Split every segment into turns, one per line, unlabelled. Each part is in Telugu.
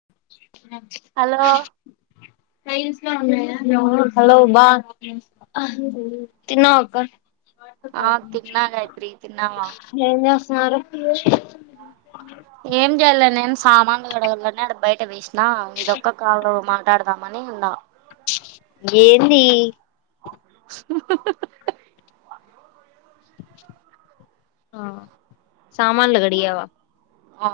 [inaudible] నాకు
హలో
టై టైల్స్ [inaudible] హలో బా తిన్నావా అక్క మా అక్క
ఆ
డాక్యుమెంట్స్
తిన్నా గాయత్రి తిన్నావా
చూస్తున్న ఏం చేసా సరే
ఏం చేయలే నేను సామాన్లు గడగలని అడ బయట వేసినా నా ఇది ఒక్క కాలు మాటాడుదామని అని అన్నా
ఏంది
[unintelligible]
ఆ సామన్లు కడిగావా
ఆ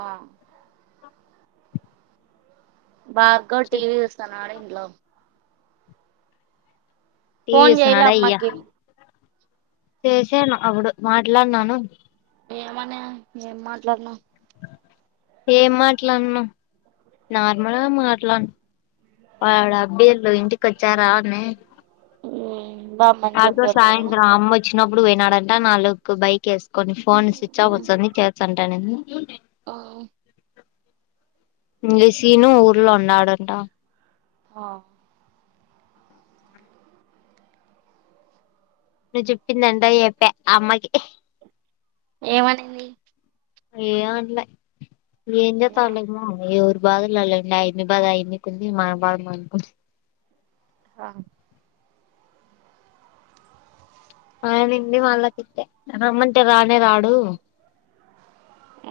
భార్గవ్ టివి
టీవీ
చూస్తున్నాడు ఇంట్లో పోన్ చేయలే
చూస్తున్నాడా అయ్యా
అమ్మాకి
చేసాను అప్పుడు మాట్లాడినాను
ఏమనా ఏం మాట్లాడినావు
ఏం మాట్లాడిన నార్మల్గా మాట్లా వాడు అబ్బీలు ఇంటికి వచ్చారా అని
ఊ
ఆరూతో సాయంత్రం అమ్మ వ వచ్చినప్పుడు పోయినాడంటే నాలుగు బైక్ యేసు కొన్ని ఫోన్ స్విచ్ ఆఫ్ వస్తాంది చేస్తా అంటే అనింది [unintelligible]
ఆ
ఇలిసీను ఊర్లో ఉన్నాడుంట
ఆ
నువ్వు చెప్పిందంట ఏపే అమ్మకి
ఏమనంది
ఏం అనలే ఎం చేస్తావ్లే
యాడోలే
అమ్మో ఏవీ బాధలు అండి ఆ ఇన్ని బాధ ఎన్నికింది మన బాధ మానుకుంది
ఆ
ఆయనండి వాళ్ళా తిటే రమ్మంటే రానే రాడు
ఆ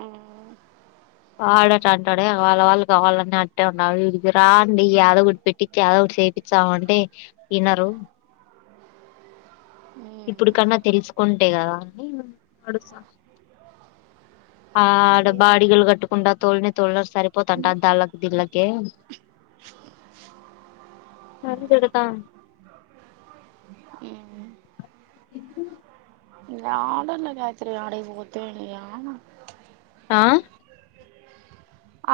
వాడట అంటాడే వాళ్ళ వాళ్ళు కావాలని అట్టే ఉండ ఇడి రాండి యాదోగుడు పెట్టించి యదోగుడు చేపిస్తాము అంటే వినరు ఇప్పుడు కన్నా తెలుసుకుంటే కదా అని ఆ ఆడ బాడిగలు కట్టుకుండా తోలిని తోళ్రు సరిపోతుంట దళ్ళకి దిళ్ళకి కే అరడతా
యడలే గాయత్రి ఆటీకి పోతే యాడ్ఆ
ఆ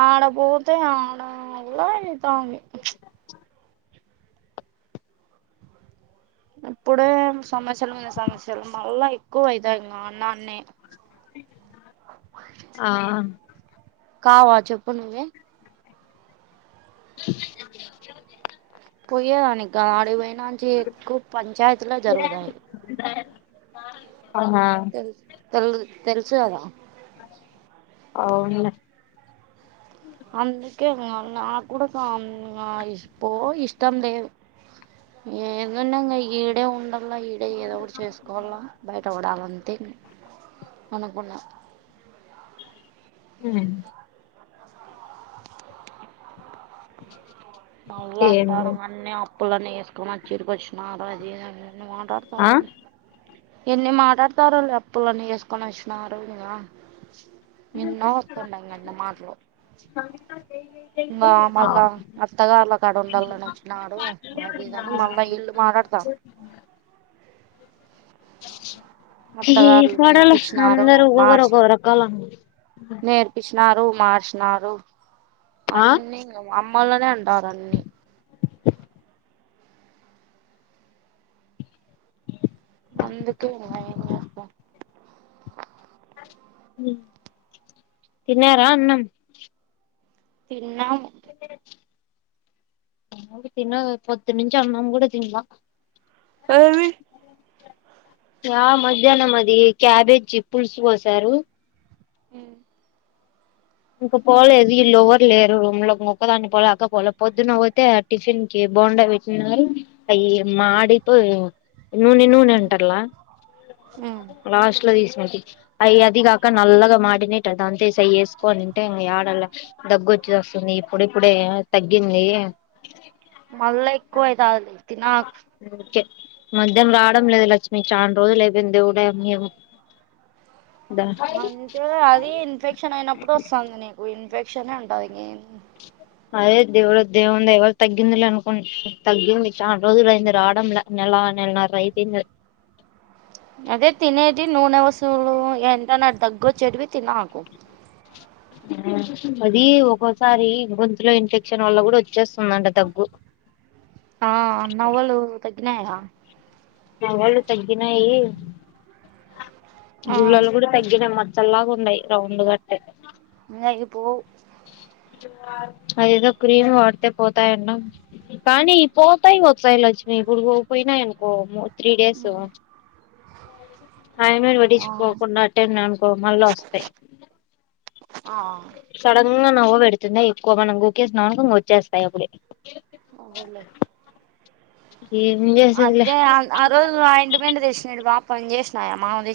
ఆడపోతే ఆడల్ల అయి తంది ఇప్పుడే సమస్యలు మీద సమస్యలు మళ్ళా ఎక్కువ అవుతాయి ఇంకా అన్నాన్న
ఆ
కావా చెప్పు నువే పోయే దానికి కాదు ఆటీకి పోయి ఎక్కువ పంచాయతీలో జరుగుతాయి
ఆ
తెల్ తెలు తెలుసు కదా
అవును
అందుకే నాకు కూడా ఇ పో ఇష్టం లేదు ఏందున్నా ఇం ఈడే ఉండలా ఈడే ఏదో ఒక చేసుకోవాల బయటపడాలంతే అనుకున్నా
ఉం
మరల
ఏం
అంటారు
లేదు.
నన్నే ఇప్పులా నేసుకో చరుకిచ్చున రాజ [unintelligible]
ఆ
మాటతారని ఎన్ని మాట్లాడతారులే అప్పులన్నీ చేసుకొని వచ్చినారు ఇకా ఎన్నో వస్తుంటంగ [inaudible] ఇంకా మళ్ళా
ఆ
అత్తగారులాక్కడ ఉండాలని వచ్చినాడు అది ఇదని మళ్ళా ఇల్లు మాట్లాడతారు అత్తగారులు
ఏర్పడాల
నేర్పించినారు
అంద ఒకరు ఒక రక్కాల
నేర్పిచినారు మార్చినారు
ఆ
అన్నీంగా అమ్ మలనే అంటారు అన్ని
[inaudible]
అందుకే ఇగ ఏం చేస్తాము
ఉ తిన్నారా అన్నం
తిన్నాము
మళ్ళీ తిన్నాగ పొద్దు నుంచి అన్నాం కూడా తిన్లా
ఏమీ
ఆ మధ్యాహ్నం అది క్యాబేజీ పులుసు పోసారు
ఊ
ఇంక పోలేదు ఈ లోవర్ లేరు రూమ్ లో ఒక్క దాన్ని పోలే అక్కపోలే పొద్దున్న పోతే ఆ టిఫిన్ కి బోండా పెట్టినారూ అయి మాడిపో నూనె నూనె అంటట్లా
ఉమ్
లాస్ట్ లో తీస్ అది అయి అది కాక నల్లగా మాడినట్ అది అంతే సైఎస్ కొనింటే ఇంకా ఆడలా దగ్గు వచ్చిస్తుంది ఇప్పుడు ఇప్పుడే తగ్గింది.
మళ్ళా ఎక్కువ అయితది తినాక్
మద్యం రావడం లేదు లక్ష్మి చాన రోజులు అయిపోయింది దేవుడే అమ్మి ఏమో
అంతే అది ఇన్ఫెక్షన్ అయినప్ ఎపుడొస్తంది నీకు ఈ ఇన్ఫెక్షన్ ఏ ఉంటాది ఇంకేమీ
అదే దేవుడు దేవుందయ వల తగ్గిందిలే అనుకుం తగ్గింది చాలా రోజులు అయింది రావడంలా నెల నెలన్నర అయిపయింది.
అదే తినేది నూనె వసూలు ఎంట నా దగ్ వొచ్చెడవి తినాకు
అది ఒక్కోసారి గొంతులో ఇన్ఫెక్షన్ వల్ల కూడా వచ్చేస్తుందంట దగ్గు
ఆ నవలు తగినాయ
నవాళ్ళు తగ్గినయి
ఆ
గుళ్ళలు కూడా తగ్గిన మచ్చలా గ్ ఉండయి రౌండు గట్టయ్
నయి పోవు
అదేదో క్రీమ్ వాడితే పోతాయన్నవ్ కానీ ఇ పోతాయ్ వచ్తాయి లక్ష్మి ఇప్పుడు పోక్ పోయినాయనుకో త్రీ డేసు ఐమను
ఆ
విడిచిపోకుండా అట్టే అనుకో మళ్ళా వస్తాయి
ఆ
సడన్ గా నవ్వు పెడుతుంద ఎక్కువ మనం ఊకేసినాక ఇంగ వచ్చేస్తాయి అప్పుడే
అదేలే
ఏం చేసేదిలే
అదే ఆ ఆ రోజు ఆ ఇంటిపండె చెసినాడు వాప్ పంజేష్న్నాయా మామది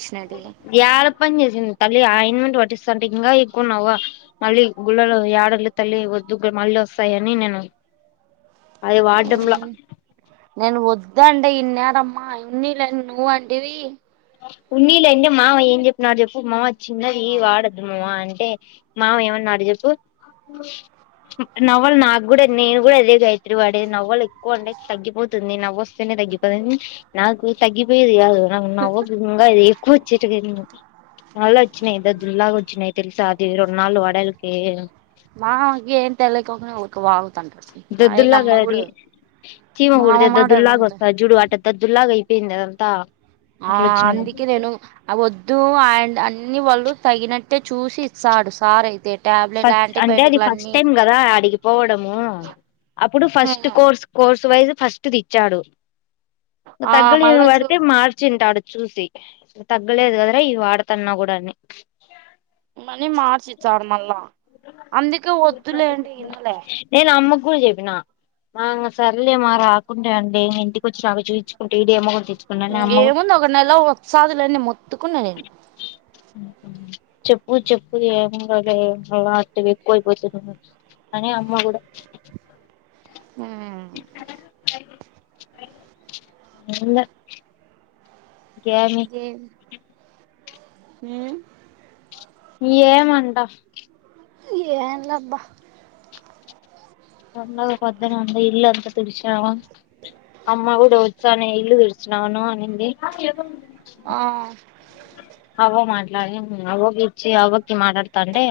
గ్యారోప్పన్ చేసిన్ తల్లి ఆయిన్మెంట్ పట్టిస్తాంటే ఇంకా ఎక్కువ నవ్ మళ్ళీ గుళ్ళలు యాడోలు తల్లిద్ వొద్దుగ మళ్ళీ వస్తాయని నేను అది వాటంలా
ఇదండి ఇన్నరమ్మా ఉన్నీ ఇ లే ను అంటివి
ఉన్నీలేంది మావ ఏం చెప్పినడు చెప్పు మావ చిన్నది వాడద్దు మువాన్ టే మామ ఏమన్నాడు చెప్పు నవ్వలు నాకు నేను కూడా అదే గాయత్రి వాడేది నవ్వాళ్ ఎక్కువ ఉండే తగ్గిపోతుంది నవ్ వస్తేనే తగ్గిపోతుంది నాకు తగ్గిపోయేది కాదు నాకు నవ్వు ఉంగా ఇది ఎక్కువ వచ్చేటు గేదుము మళ్ళ వచ్చినయిద దుల్లాగా వచ్చినయి తెలుసా అది రెండు నాల్లు వడలకి
మామ కేం తెలికోకుండ ఊకే వాగు
దద్దుల్గా అది చీమ
మా అమ్మ
కుడితే
మాటలు అంతే
దద్దుల్లాగాస్త జూడు ఆట దదుల్లాగయిపోయింది అదంత
ఆ అందుకే నేను ఆ వద్దు ఆండ్ ఇన్ని వాళ్ళు తగినట్టే చూసి ఇస్తాడు సార్ అయితే టాబ్లెట్లు
ఫస్ట్ అంటే అది
యాంటీబయాటిక్లు
ఫస్ట్
అన్ని
టైమ్ కదా అడిగి పోవడం మా అప్పుడు ఫస్ట్ కోర్స్ కోర్స్ సువైజ్ ఫస్ట్ దిచ్చాడు
ఆ
తగ్లిను
మళ్ళా చూ
వాడితే మార్చి ఇన్ టాడు చూసి ఇగ తగ్గలేదు కదర ఈ వాడతన్నా కూడా అని
మనీ మార్చి ఇచార్మళ్ల అందుకి వద్దులే అంటే ఇనలే
నేను అమ్మకు కూడా చెప్పిన మా ఇంగ సర్లే మా రాకుటెఅండి ఇంటికి వచ్చి నాక చేయించుకుంటె ఇడేమో
ఇంగేముంది ఒక నెలవస్తదిలెండి మొ ఎత్తుకున్నా నేను
చెప్పు చెప్పు ఏము గాలె ఏం మళ్ళ అట్టిగా ఎక్కువైపోతుంది అని అమ్మ కూడా
ఆ
ఏంలే ఇంకేమీ
ఉ
ఏమంట
ఏంలేబ్బా
అండగా పొద్ద్దన అంది ఇల్లు అంతా తుడిచినామా అమ్మ కూడా వచ్చానే ఇల్లు తుడిచినాను అనింది
ఆ
అవ్వ మాట్లాడి అవోకి ఇచ్చి అవ్వ కి మాట్లాడతాంటే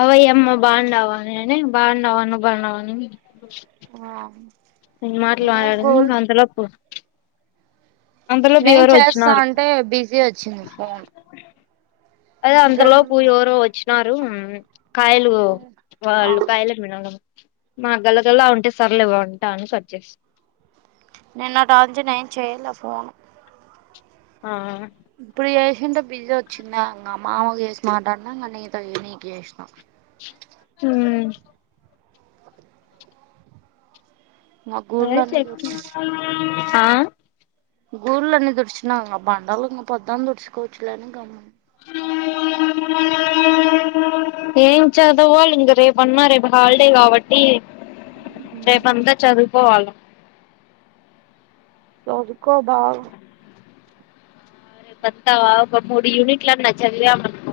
అవ్వ ఎమ్మా బాగుండవాఅని అనే బాగుండవా నువు బాగుండవాని
నువ్వాం
మాటలు మాట్లాడింది ఇంక అంతలోపు అంతలోపు
నేన్
ఎవరో
చేస్తా
వచ్చినారు
అంటే బిజీ వచ్చింది ఫోన్
అదే అంత లోపుఎవరో వచ్చు [unintelligible] కాయలు వాళ్ళు
ఆ
మా గళగల్లా వుంటే సార్లేవ ఉంటా అని కట్ జేస్తి
నిన్న టాజన్ ఎమ్ చేయలే ఫోను
ఆ
ఇప్పుడు చేసింటే బిజీ వచ్చిందా ఇంక మావకు జెసి మాట్లాడినాంక నీతో నీకు చేసినా ఇంగ గూళ్ళన్నీ తుడిచి
[inaudible]
గూళ్ళన్నీ దుడిచిన ఇంగ బండలు ఇంకా పొదని దుడుచుకోవచ్చులేఅని గము
ఏం చదవో ఇం రేపు అన్నా రేపు హాలిడే కాబట్టి రేపంతా చదు పోవాల
చదుకో బా
రేపతావా ఓక మూడు యూనిట్లా చదివమనుకో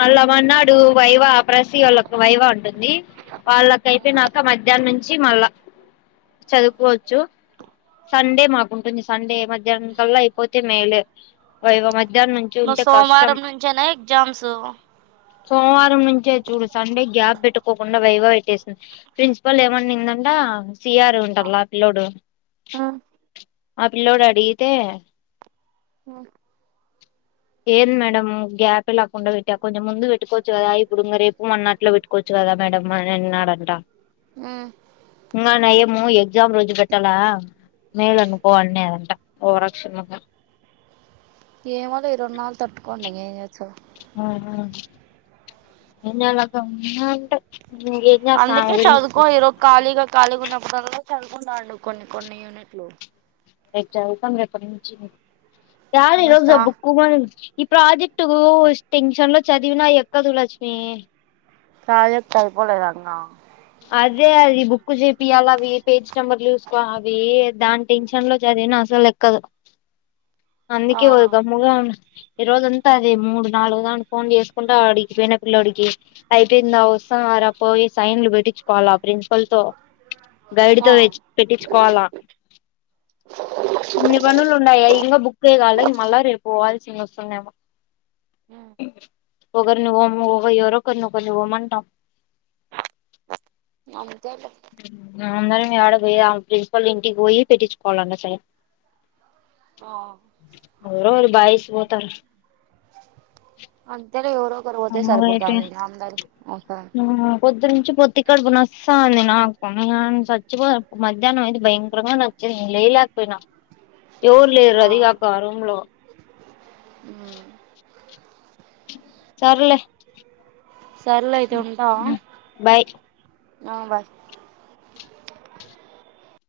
మళ్ళామన్నాడు వైవ ప్రసి వాళ్ళకు వైవ ఉంటుంది వాళ్ళక అయిపోయినాక మధ్యాహ్నం నుంచి మళ్ళా చదువుకోవచ్చు సండే మాకుంటుంది సండే మధ్యాహ్నం కల్లా అయిపోతే మేలే వైవ మ
సోమవారం నుంచేనా ఎగ్జామ్స్
సోమవారం నుంచే చూడు సండే గ్యాప్ పెట్టుకోకుండా వైవ పేట్టేసింది ప్రిన్సిపల్ ఏమనిందంట సియారు ఉంటల్లా అ పిలోడు ఆ పిల్లోడు అడిగితే
ఉమ్
ఏంది మేడమ్ గ్యాప్ లేకుండా కుండా పెట్టి కొంచెం ముందు పెట్టుకోవచ్చు కదా ఇప్పుడు ఇం రేపు మనన్నట్లో పెటుకోవచ్చు కదా మేడడంన్నాడంటా
మ్
ఇంకా నయం ఎగ్జామ్ రోజు పెట్టలా మేలు అనుకోవాలనే ఓరక్షంగా
ఏమోలే ఇ రెండు నాలుగు తట్టుకోండి ఇక ఏం చేస్తాము
ఆ ఆ ఏం చేయాలంటావు
అందుకే చదుకో ఈలోపు కాలీగా కాలీగా ఉన్న తరువాత చదువు కుంటాడంట కొన్ని కొన్ని యూనిట్లు
ఎగ్జామ్ ఆ రేపటి నుంచి ారు [unintelligible] ఈ
ఇంగ
రోజా
స్టా
బుక్కు గురించి ఈ ప్రాజెక్టు టెన్షన్ లో చదివినా ఎక్కదు లక్ష్మి
తాలింపు సరిపోలేదన్నా
అదే అది బుక్ చేపియాలి అవి పేజ్ నెంబర్ చూసుకోవాలి అవి దాని టెన్షన్ లో చదివినా అసలు ఎక్కదు
ఆ
అందుకే హదుగామ్ ముగ ఈ రోజంతా అది మూడు నాలుగుదాని ఫోన్ చేసుకుంటా ఆడికి పోయిన పిల్లోడి కి అయిపోయిందా వస్తునవారా పోయి సైన్లు పెట్టి కోవాల అ
ఆ
[unintelligible] ఇన్ని పనులు ఉన్నాయి ఇంగా బుక్కె కాల మళ్ళా రేపుపోవాల్ తినోస్తున్నేమో
ఆ
ఒకరిని వోమో ఒక ఎవరో ఒకరిని పోమాంటం
అంతేలే
అందరినీ యాడ పోయి ఆమె ప్రిన్సిపల్ ఇంటికి పోయి పెట్టించుకోవాలంటా సైన్
ఆ
ఎవరో వోర్ బాయ్స్ పోతార్
తే ఎవరో ఒకరు పోతే సరిపోతాది అందరు ఒక
ఇ కడుపు నోస్సంది నాకు న సచ్చిపోద మధ్యాహ్నం అయితే భయంకరంగా నోచ్చింది లేయాలేక పోయినా. ఎవరు లేరు అది కాకా ఆ రూమ్ లో
హ్మ్
సర్లే
సర్లే అయితే ఉంటా
బాయ్
ఆ బాయ్